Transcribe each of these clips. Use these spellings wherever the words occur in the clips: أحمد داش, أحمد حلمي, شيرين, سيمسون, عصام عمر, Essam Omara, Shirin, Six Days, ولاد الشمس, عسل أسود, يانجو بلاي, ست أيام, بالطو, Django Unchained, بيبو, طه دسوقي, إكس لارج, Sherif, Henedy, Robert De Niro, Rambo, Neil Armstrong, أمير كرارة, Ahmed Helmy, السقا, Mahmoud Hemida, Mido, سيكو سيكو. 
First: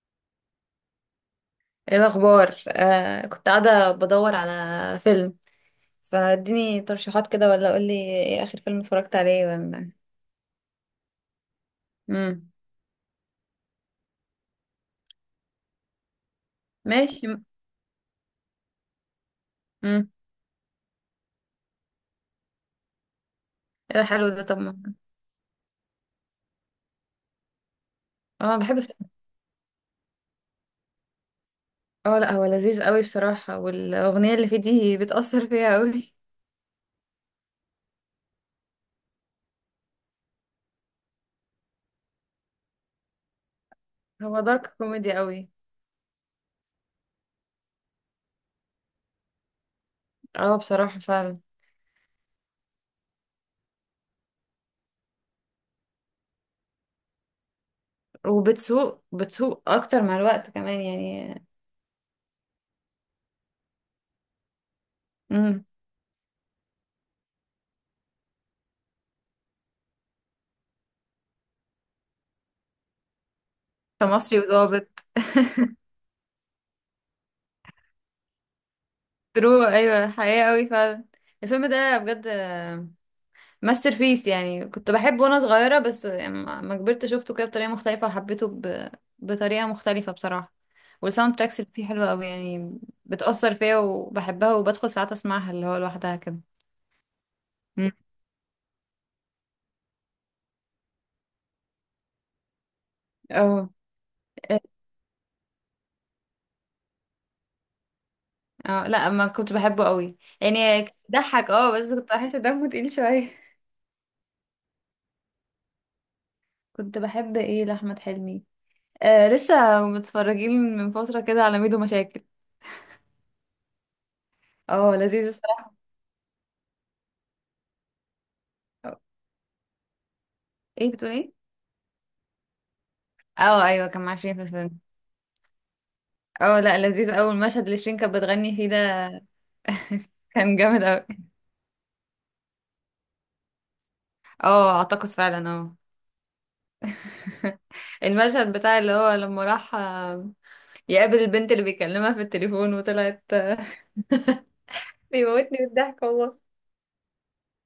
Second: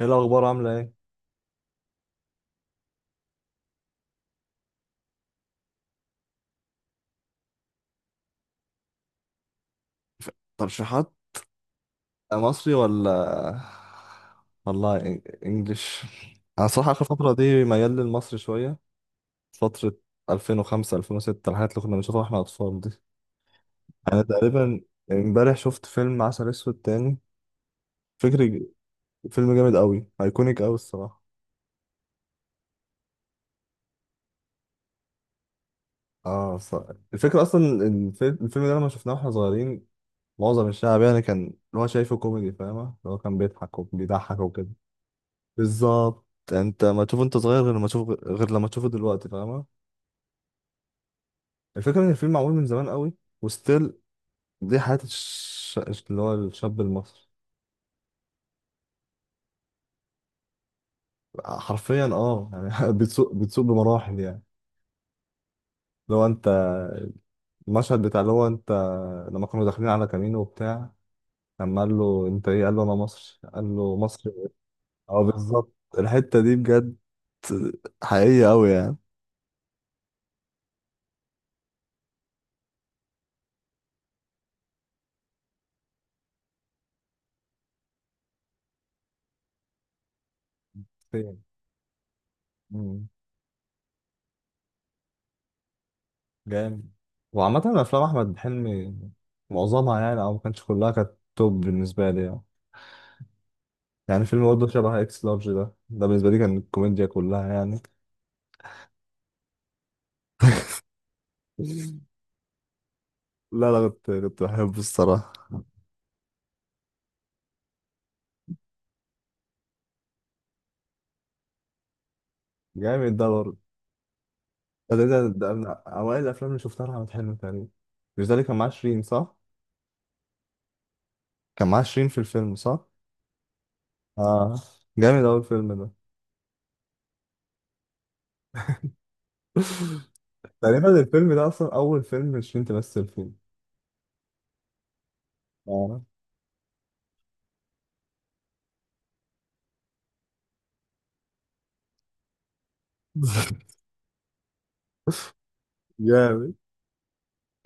ايه الاخبار عامله ايه؟ ايه الاخبار. كنت قاعده بدور على فيلم، فاديني ترشيحات كده، ولا قولي ايه اخر فيلم اتفرجت عليه، ولا... ترشيحات. امم مصري ولا؟ والله انجليش. انا صراحه اخر ماشي. فتره دي ميال للمصري شويه. فتره امم 2005 2006، الحاجات اللي كنا بنشوفها واحنا اطفال دي. ايه ده، انا حلو ده. طب تقريبا امبارح شفت فيلم عسل اسود تاني. اه فكري. بحب الفيلم. فيلم جامد قوي، ايكونيك قوي الصراحه. اه لا، هو لذيذ قوي بصراحه، والاغنيه اللي فيه دي بتاثر فيها قوي. اه صح. الفكره اصلا الفيلم ده لما شفناه واحنا صغيرين، معظم الشعب يعني كان اللي هو شايفه كوميدي فاهمه، اللي هو كان بيضحك هو وبيضحك. دارك كوميدي قوي. بالظبط. انت ما تشوفه انت صغير، غير لما تشوفه دلوقتي فاهمة. اه بصراحه فعلا. الفكرة ان الفيلم معمول من زمان قوي، وستيل دي حياة اللي هو الشاب المصري. وبتسوق بتسوق اكتر مع الوقت كمان يعني. حرفيا اه يعني، بتسوق بتسوق بمراحل يعني. امم. لو انت، المشهد بتاع اللي هو انت، لما كانوا داخلين على كامينو وبتاع، لما قال له انت ايه، قال له انا مصري، قال له مصري. كمصري وظابط. اه بالظبط. الحتة دي بجد حقيقية قوي يعني. ترو ايوه، حقيقة قوي فعلا. الفيلم ده بجد ماستر بيس يعني، كنت بحبه وانا صغيرة، بس لما كبرت شفته كده بطريقة مختلفة، وحبيته بطريقة مختلفة بصراحة. والساوند تراكس اللي فيه حلوة قوي يعني، فين. بتأثر فيا وبحبها، وبدخل ساعات اسمعها اللي هو لوحدها كده. جامد. وعامة مم. أفلام أحمد حلمي معظمها يعني، أو ما كانتش كلها، كانت توب بالنسبة لي يعني. اه يعني فيلم برضه شبه إكس لارج ده بالنسبة لي كان الكوميديا كلها يعني. اه لا، ما كنت بحبه قوي يعني. ضحك اه بس كنت بحس دمه تقيل شوية. لا لا، كنت بحبه الصراحة. كنت بحب ايه لأحمد حلمي؟ آه لسه متفرجين من فترة كده على ميدو مشاكل. جامد ده برضه. ده, اه لذيذ ده, ده من الصراحة. أوائل الأفلام اللي شفتها لأحمد حلمي تقريبا. مش ده اللي كان معاه شيرين صح؟ ايه بتقول ايه؟ كان معاه شيرين في الفيلم صح؟ اه ايوه، كان مع شريف. آه. جامد أوي الفيلم ده. اه لا لذيذ أوي المشهد اللي شيرين كانت بتغني فيه ده، كان جامد تقريبا أوي. الفيلم ده أصلا أول فيلم شيرين تمثل فيه. اه اعتقد فعلا اه. آه. المشهد بتاع اللي هو لما راح يقابل البنت اللي بيكلمها في التليفون وطلعت بيموتني بالضحك والله. جامد.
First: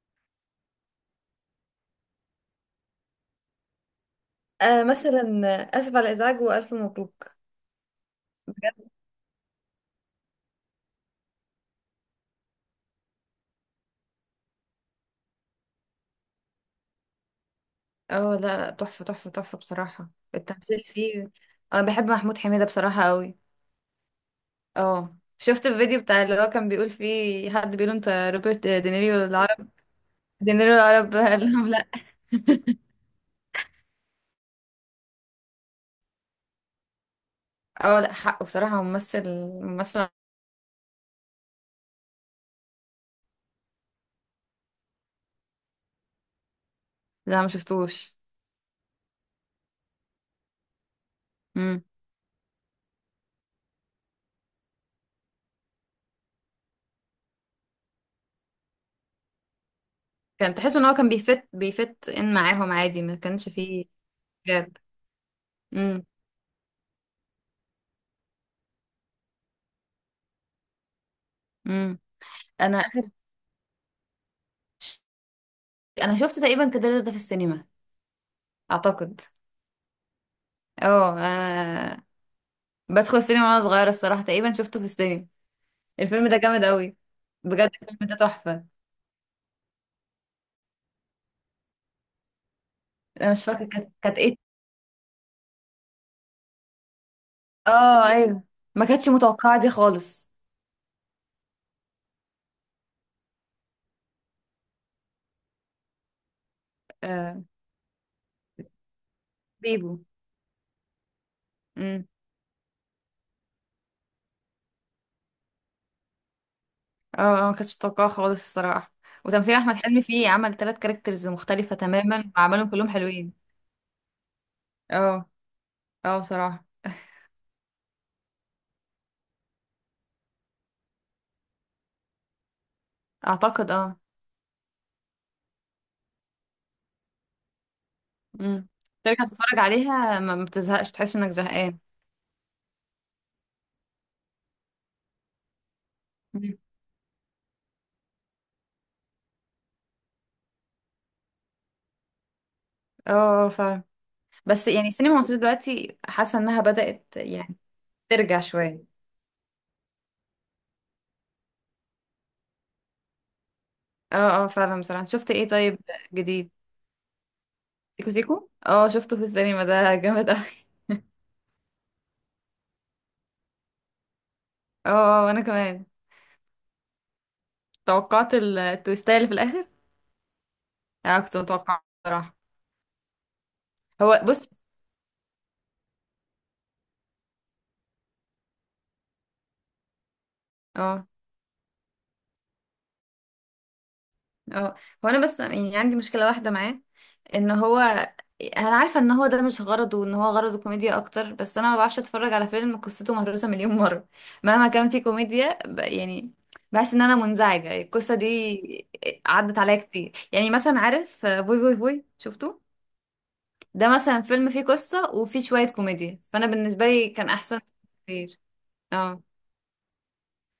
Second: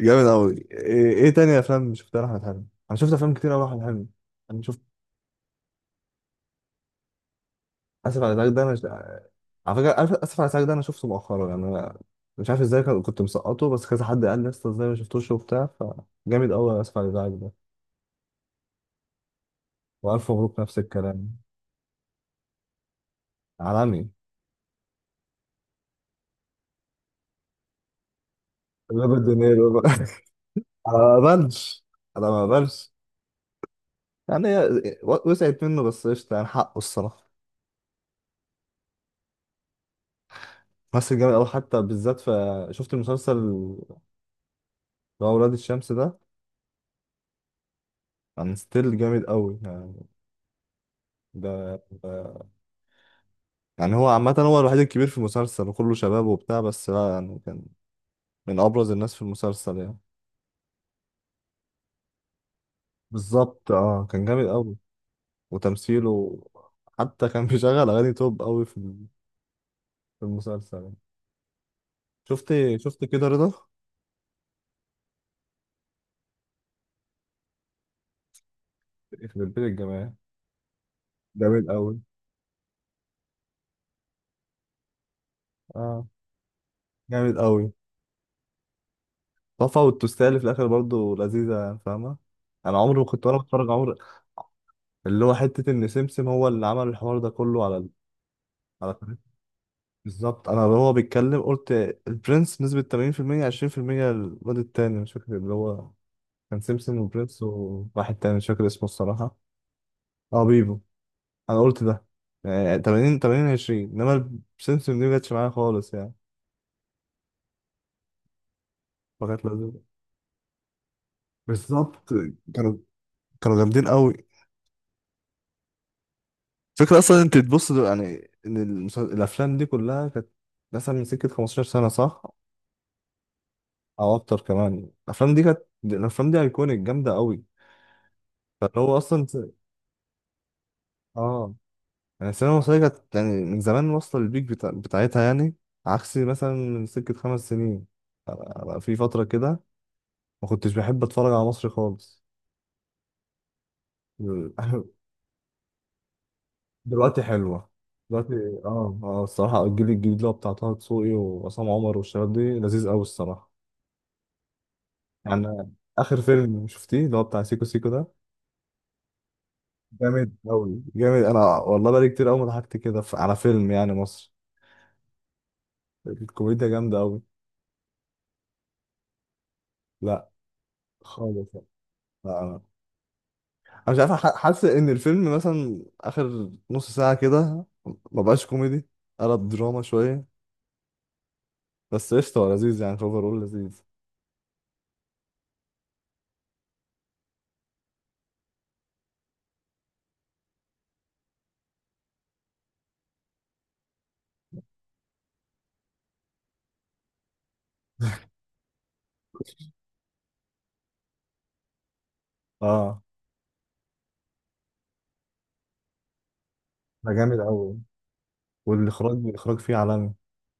جامد قوي. إيه تاني افلام شفتها لاحمد حلمي؟ انا شفت افلام كتير قوي لاحمد حلمي. انا شفت. آه مثلا. اسف على الازعاج والف مبروك. اسف على الازعاج ده انا ش- بجد. على فكره عارف اسف على الازعاج ده انا شفته مؤخرا يعني. انا مش عارف ازاي كنت مسقطه، بس كذا حد قال لي لسه ازاي ما شفتوش وبتاع. فجامد قوي اسف على الازعاج ده. اه لا لا، تحفه تحفه تحفه بصراحه والف مبروك نفس التمثيل فيه. الكلام. انا بحب محمود حميده بصراحه قوي. عالمي. اه شفت الفيديو بتاع اللي هو كان بيقول فيه حد بيقول انت روبرت روبرت دينيريو العرب. دينيرو بقى. دينيريو انا العرب. ما بقبلش انا ما بقبلش يعني. هي وسعت منه بس قشطه يعني حقه الصراحه. اه لا حق بصراحة، هو ممثل ممثل. ممثل جامد قوي، حتى بالذات في، شفت المسلسل اللي هو ولاد الشمس ده، لا ما شفتوش. كان ستيل جامد قوي. ده امم. ده- يعني هو عامة هو الوحيد الكبير في المسلسل وكله شباب وبتاع، بس لا يعني كان من أبرز الناس في المسلسل يعني. كان تحس ان هو كان بيفت ان معاهم عادي ما كانش بالظبط فيه. اه كان جامد أوي جاب. امم. وتمثيله. حتى كان بيشغل أغاني توب أوي في المسلسل يعني. امم. شفت انا شفت اخر كده رضا؟ انا شفت تقريبا كده ده في السينما، اعتقد يخرب بيت الجماعة، اه. جامد آه، أوي. بدخل السينما وانا صغيرة الصراحة تقريبا شفته في السينما. اه الفيلم ده جامد قوي. جامد بجد أوي. الفيلم ده تحفة. طفى. والتوستيه اللي في الآخر برضه لذيذة يعني فاهمة. أنا عمري ما كنت انا وأنا مش فاكرة بتفرج، كانت عمري. كانت ايه. اللي هو حتة إن سمسم هو اللي عمل الحوار ده كله اه ايوه، ما على. كانتش متوقعة دي خالص. بالظبط انا اللي هو بيتكلم قلت البرنس نسبة 80% 20%. الواد التاني مش فاكر اللي هو، كان سيمسون آه. وبرنس وواحد تاني مش فاكر اسمه الصراحة. بيبو. اه بيبو. انا قلت ده يعني 80 80 20، انما سيمسون دي مجتش معايا خالص يعني. اه ما كنتش متوقعه خالص الصراحه. فكانت وتمثيل احمد لذيذة. حلمي فيه، عمل ثلاث كاركترز مختلفه بالظبط. تماما وعملهم كانوا كلهم حلوين. كانوا جامدين قوي. اه اه بصراحه. فكرة اصلا انت تبص يعني ان الافلام دي كلها كانت مثلا من سكة 15 سنة صح، اعتقد اه. او اكتر كمان. الافلام دي كانت، الافلام دي ايكونيك جامدة قوي. امم. فاللي هو ترجع اصلا. تتفرج عليها ما بتزهقش، تحس انك اه زهقان. يعني السينما المصرية كانت يعني من زمان واصلة للبيك بتاعتها يعني. عكس مثلا مم. من سكة 5 سنين. أنا- أنا في فترة كده ما كنتش بحب أتفرج على مصر خالص. اه فعلا. بس يعني السينما المصريه دلوقتي حاسه انها بدات دلوقتي يعني حلوة، دلوقتي. ترجع شويه. اه، اه، الصراحة الجيل الجديد اللي هو بتاع طه دسوقي وعصام عمر والشباب دي لذيذ أوي الصراحة. اه اه فعلا بصراحه، انت شفت ايه يعني طيب؟ آخر جديد. فيلم شفتيه اللي هو بتاع سيكو سيكو ده؟ سيكو سيكو اه شفته في السينما، ده جامد جامد اوي. أوي، جامد. أنا والله بقالي كتير أوي ما ضحكت كده على فيلم يعني مصر. اه آه، اه، وانا كمان. الكوميديا جامدة أوي. توقعت التويستاية اللي في الاخر. لا. اه كنت خالص. متوقعه بصراحه. لا، انا مش عارف هو بص. حاسس ان الفيلم مثلا اخر نص ساعه كده ما بقاش كوميدي، قلب دراما شويه. اه بس قشطه هو لذيذ يعني، اول لذيذ. اه هو انا بس يعني عندي مشكله واحده معاه، ان هو، انا عارفه ان هو ده مش غرضه، ان هو غرضه كوميديا اكتر، بس انا ما بعرفش اتفرج على فيلم قصته مهروسه مليون مره، مهما كان فيه كوميديا يعني بحس ان انا منزعجه القصه دي. عدت عليا كتير. يعني مثلا عارف فوي فوي فوي شفته، اه. ده مثلا فيلم فيه قصه وفيه شويه كوميديا، فانا بالنسبه لي ده كان جامد احسن قوي. كتير. والاخراج اه. الاخراج فيه عالمي.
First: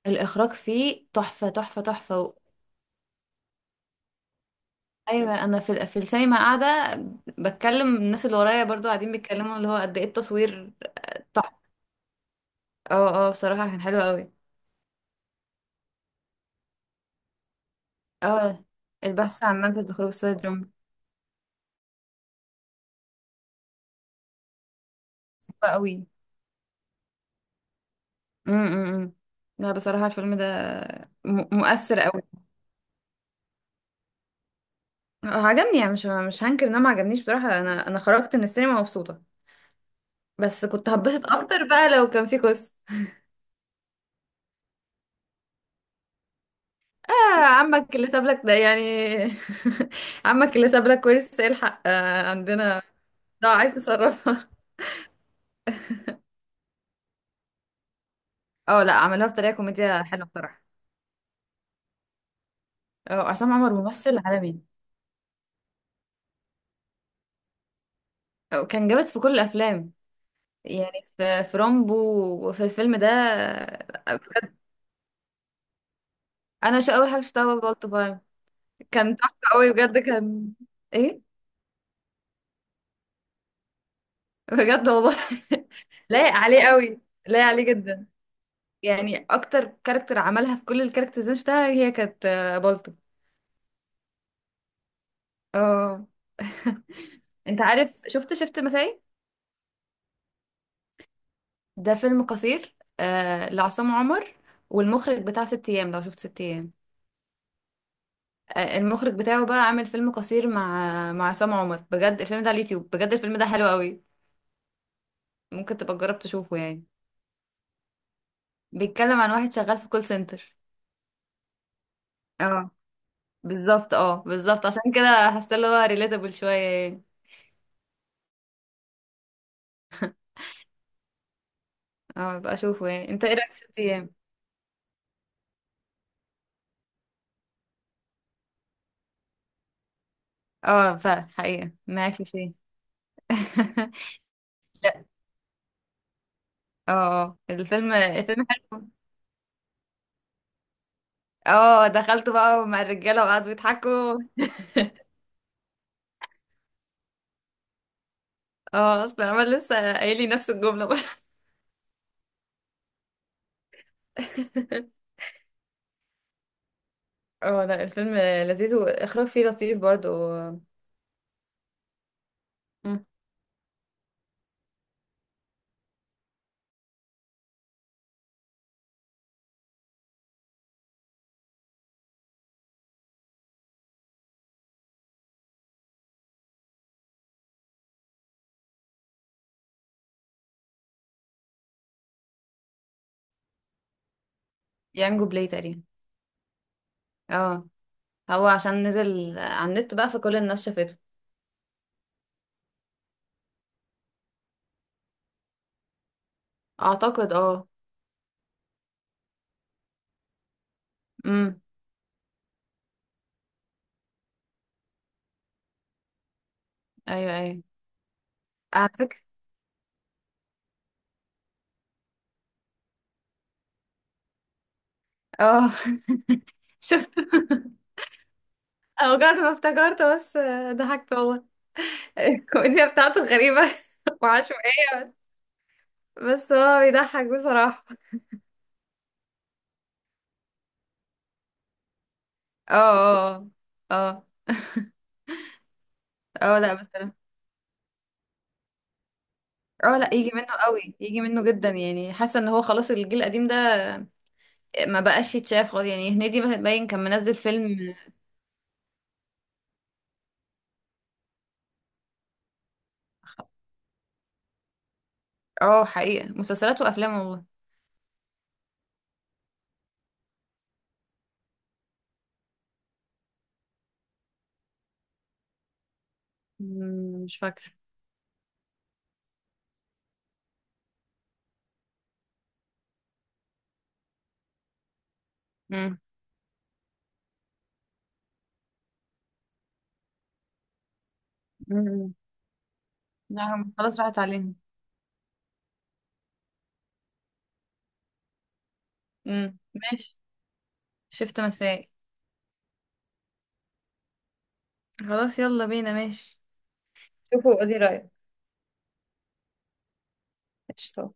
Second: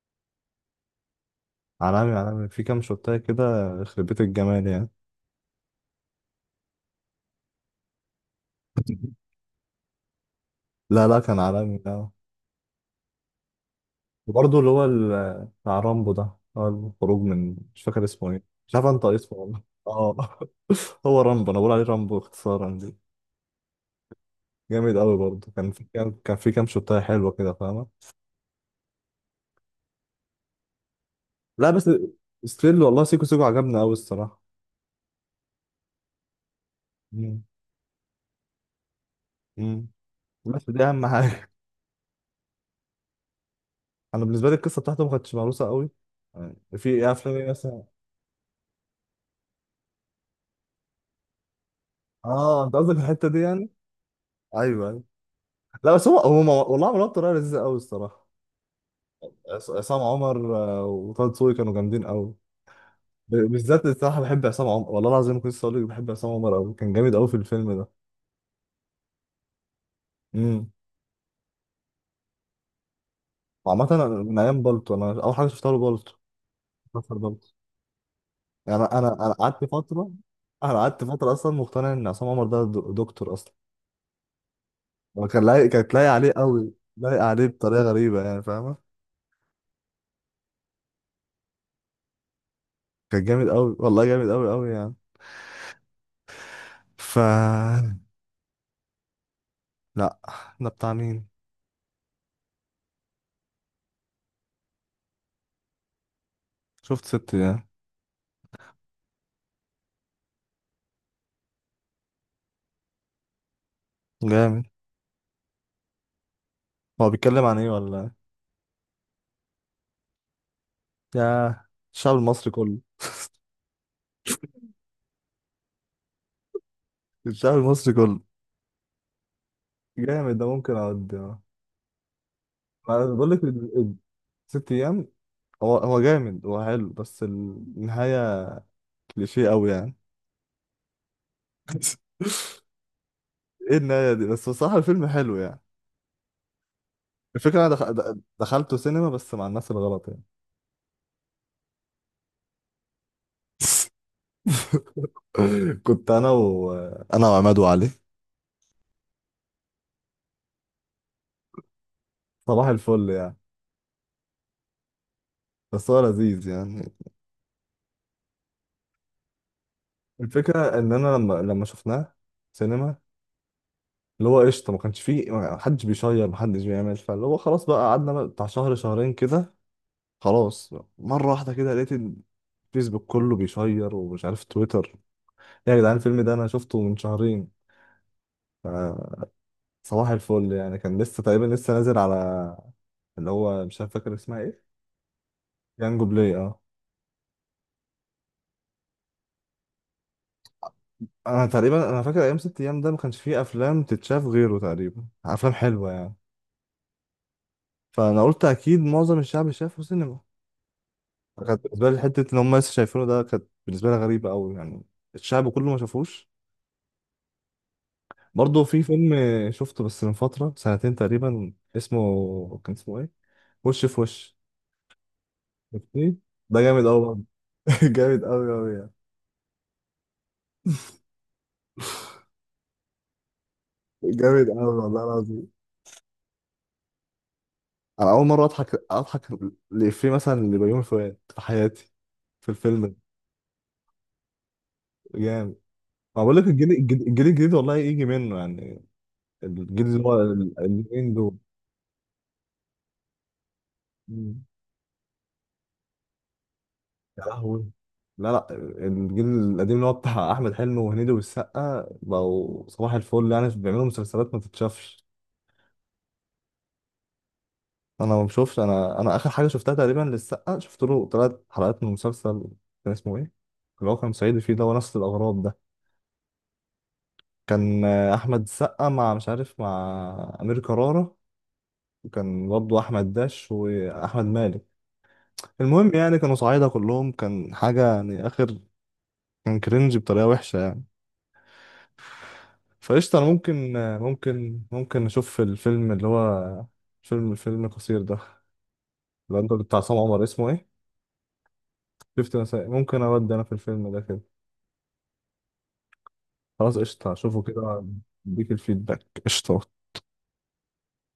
الاخراج فيه تحفه تحفه عالمي، تحفه. عالمي في كام شوتايه كده. يخرب بيت الجمال يعني. ايوه، انا في في السينما قاعده بتكلم الناس اللي ورايا برضو قاعدين بيتكلموا اللي هو قد ايه التصوير. لا لا، كان تحفه. عالمي ده. اه اه بصراحه كان حلو قوي. وبرضه اللي هو بتاع رامبو ده، هو الخروج من، مش فاكر اسمه ايه. اه. مش عارف انت اسمه البحث عن والله. منفذ لخروج اه. السيد رامبو. هو رامبو، انا بقول عليه رامبو اختصارا دي. جامد قوي برضه. حلو قوي. كان في كام شوتايه حلوه كده فاهمه. إمم، إمم. لا بصراحه الفيلم ده لا بس مؤثر قوي. ستيل والله سيكو سيكو عجبني قوي الصراحه. هو عجبني يعني، مش هنكر ان انا ما عجبنيش مم. بصراحه، انا خرجت من السينما مبسوطه. مم. بس بس دي كنت اهم هتبسط حاجه. اكتر بقى لو كان في قصه. انا بالنسبه لي القصه بتاعته ما كانتش مهروسه قوي يعني. في إيه افلام آه ايه مثلا؟ عمك اللي سابلك ده يعني. عمك اللي سابلك ورث الحق آه اه. انت عندنا. قصدك الحته دي ده يعني. عايز تصرف. ايوه ايوه. لا بس والله عملوها بطريقه لذيذه قوي الصراحه. اه لا عملوها بطريقه عصام كوميديا حلوه عمر بصراحه. آه، وطه دسوقي كانوا جامدين قوي. اه عصام عمر بالذات ممثل الصراحه بحب عالمي. عصام عمر والله العظيم. كنت لسه اقول لك بحب عصام عمر قوي، كان جامد قوي في الفيلم ده. اه، كان جامد في كل الافلام امم. يعني، في رامبو وفي الفيلم ده وعامه أنا اه، من بجد. ايام بالطو، انا اول حاجه شفتها له بالطو. انا شو اول مسلسل حاجه شفتها بالطو. بابا الطباع. يعني انا انا كان انا تحفه قعدت قوي بجد فتره. كان. انا قعدت ايه فتره اصلا مقتنع ان عصام عمر ده دكتور اصلا. بجد والله. هو كانت لايق عليه لايق عليه قوي، قوي، لايق لايق عليه عليه بطريقه جدا. غريبه يعني فاهمه. يعني اكتر كاركتر عملها في كل الكاركترز اللي أنا شفتها هي كانت بالطو. كان جامد قوي والله، جامد قوي قوي يعني. اه. ف انت عارف شفت مسائي؟ لا. ده بتاع مين؟ ده فيلم قصير آه لعصام عمر. والمخرج بتاع ست ايام، لو شفت ست ايام، شفت ست ده. آه، المخرج بتاعه بقى عامل فيلم قصير مع عصام عمر. بجد الفيلم ده على اليوتيوب، بجد الفيلم ده حلو قوي. جامد. ممكن تبقى تجرب تشوفه يعني. هو بيتكلم عن ايه ولا؟ بيتكلم عن واحد شغال في كول سنتر. يا، الشعب المصري اه كله. بالظبط، اه بالظبط، عشان كده حاسه اللي هو ريليتابل شويه يعني. الشعب المصري كله. جامد ده ممكن اقعد اه. اه بقى اشوفه ما يعني. انا انت بقول ايه لك رايك في ست ايام؟ ست ايام. هو جامد، هو حلو بس النهايه كليشيه قوي يعني. اه فعلا حقيقه معاك في شيء. ايه النهاية دي؟ بس بصراحة لا. الفيلم حلو يعني. اه آه. الفكرة انا الفيلم الفيلم دخلته حلو. سينما بس مع الناس الغلط يعني. اه دخلت بقى مع الرجاله وقعدوا يضحكوا. كنت انا و انا وعماد وعلي. اه اصلا عمال لسه قايل لي نفس الجمله بقى. صباح الفل يعني. بس هو لذيذ يعني. اه لا الفيلم لذيذ، واخراج فيه لطيف برضو. الفكرة ان انا لما شفناه سينما، مم. اللي هو قشطة ما كانش فيه، ما حدش بيشير ما حدش بيعمل. فاللي هو خلاص بقى قعدنا بقى بتاع شهر شهرين كده. خلاص مرة واحدة كده لقيت الفيسبوك كله بيشير، ومش عارف تويتر. إيه يا جدعان؟ الفيلم ده انا شفته من شهرين آه، صباح الفل يعني. كان لسه تقريبا لسه نازل على، اللي هو مش عارف فاكر اسمها ايه. يانجو بلاي تقريبا. يانجو بلاي. اه. اه هو عشان نزل على النت بقى فكل الناس شافته. انا فاكر ايام ست ايام ده ما كانش فيه افلام تتشاف غيره تقريبا، افلام حلوه يعني. اعتقد اه. فانا قلت اكيد معظم الشعب شافه سينما. امم. كانت بالنسبه لي حته ان هم لسه شايفينه ده، كانت بالنسبه لي غريبه قوي يعني. الشعب كله ما شافوش. ايوه ايوه. برضه في على فيلم فكرة. شفته بس من فتره سنتين تقريبا، اسمه، كان اسمه ايه، وش في وش. اه شفتيه؟ ده جامد قوي شفته. برضه. جامد قوي قوي يعني. او جد ما افتكرت بس، ضحكت والله. الكوميديا بتاعته غريبة جامد قوي والله وعشوائية. العظيم. بس هو بيضحك بصراحة. انا اول مره اضحك لإفيه مثلا لبيومي فؤاد في حياتي، في اه الفيلم ده. اه اه. جامد. ما بقول لك، اه الجيل لا بس الجديد الجيل الجديد والله يجي منه يعني. الجيل اه اللي لا هو يجي منه قوي، اليومين يجي دول. منه جدا. يعني حاسة ان هو خلاص الجيل القديم ده مم. ما بقاش يتشاف خالص يعني، هنيدي مثلا باين كان يا منزل لهوي. فيلم. لا لا، الجيل القديم اللي هو بتاع احمد حلمي وهنيدي والسقا بقوا صباح الفل يعني، بيعملوا مسلسلات ما تتشافش. اه حقيقة مسلسلات وافلام والله. انا ما بشوفش. انا اخر حاجه شفتها تقريبا للسقا، شفت له 3 حلقات من مسلسل، كان اسمه ايه، اللي هو كان صعيدي فيه ده ونفس الاغراض ده. مم، مش فاكرة. كان آه، احمد السقا مع مش عارف مع امير كرارة، وكان برضه احمد داش واحمد مالك. المهم مم. يعني كانوا صعايدة كلهم، كان حاجة يعني اخر. كان كرنج بطريقة وحشة يعني. مم. فقشطة انا لا هم ممكن خلاص راحت علينا. اشوف الفيلم اللي هو فيلم قصير ده. اللي انت مم. بتاع عصام ماشي. عمر اسمه ايه؟ شفت مسائي. شفت مسائل. ممكن اودي انا في الفيلم ده كده. خلاص يلا بينا ماشي. خلاص قشطة اشوفه شوفوا قولي كده. رأيك. اديك الفيدباك قشطة. قشطة.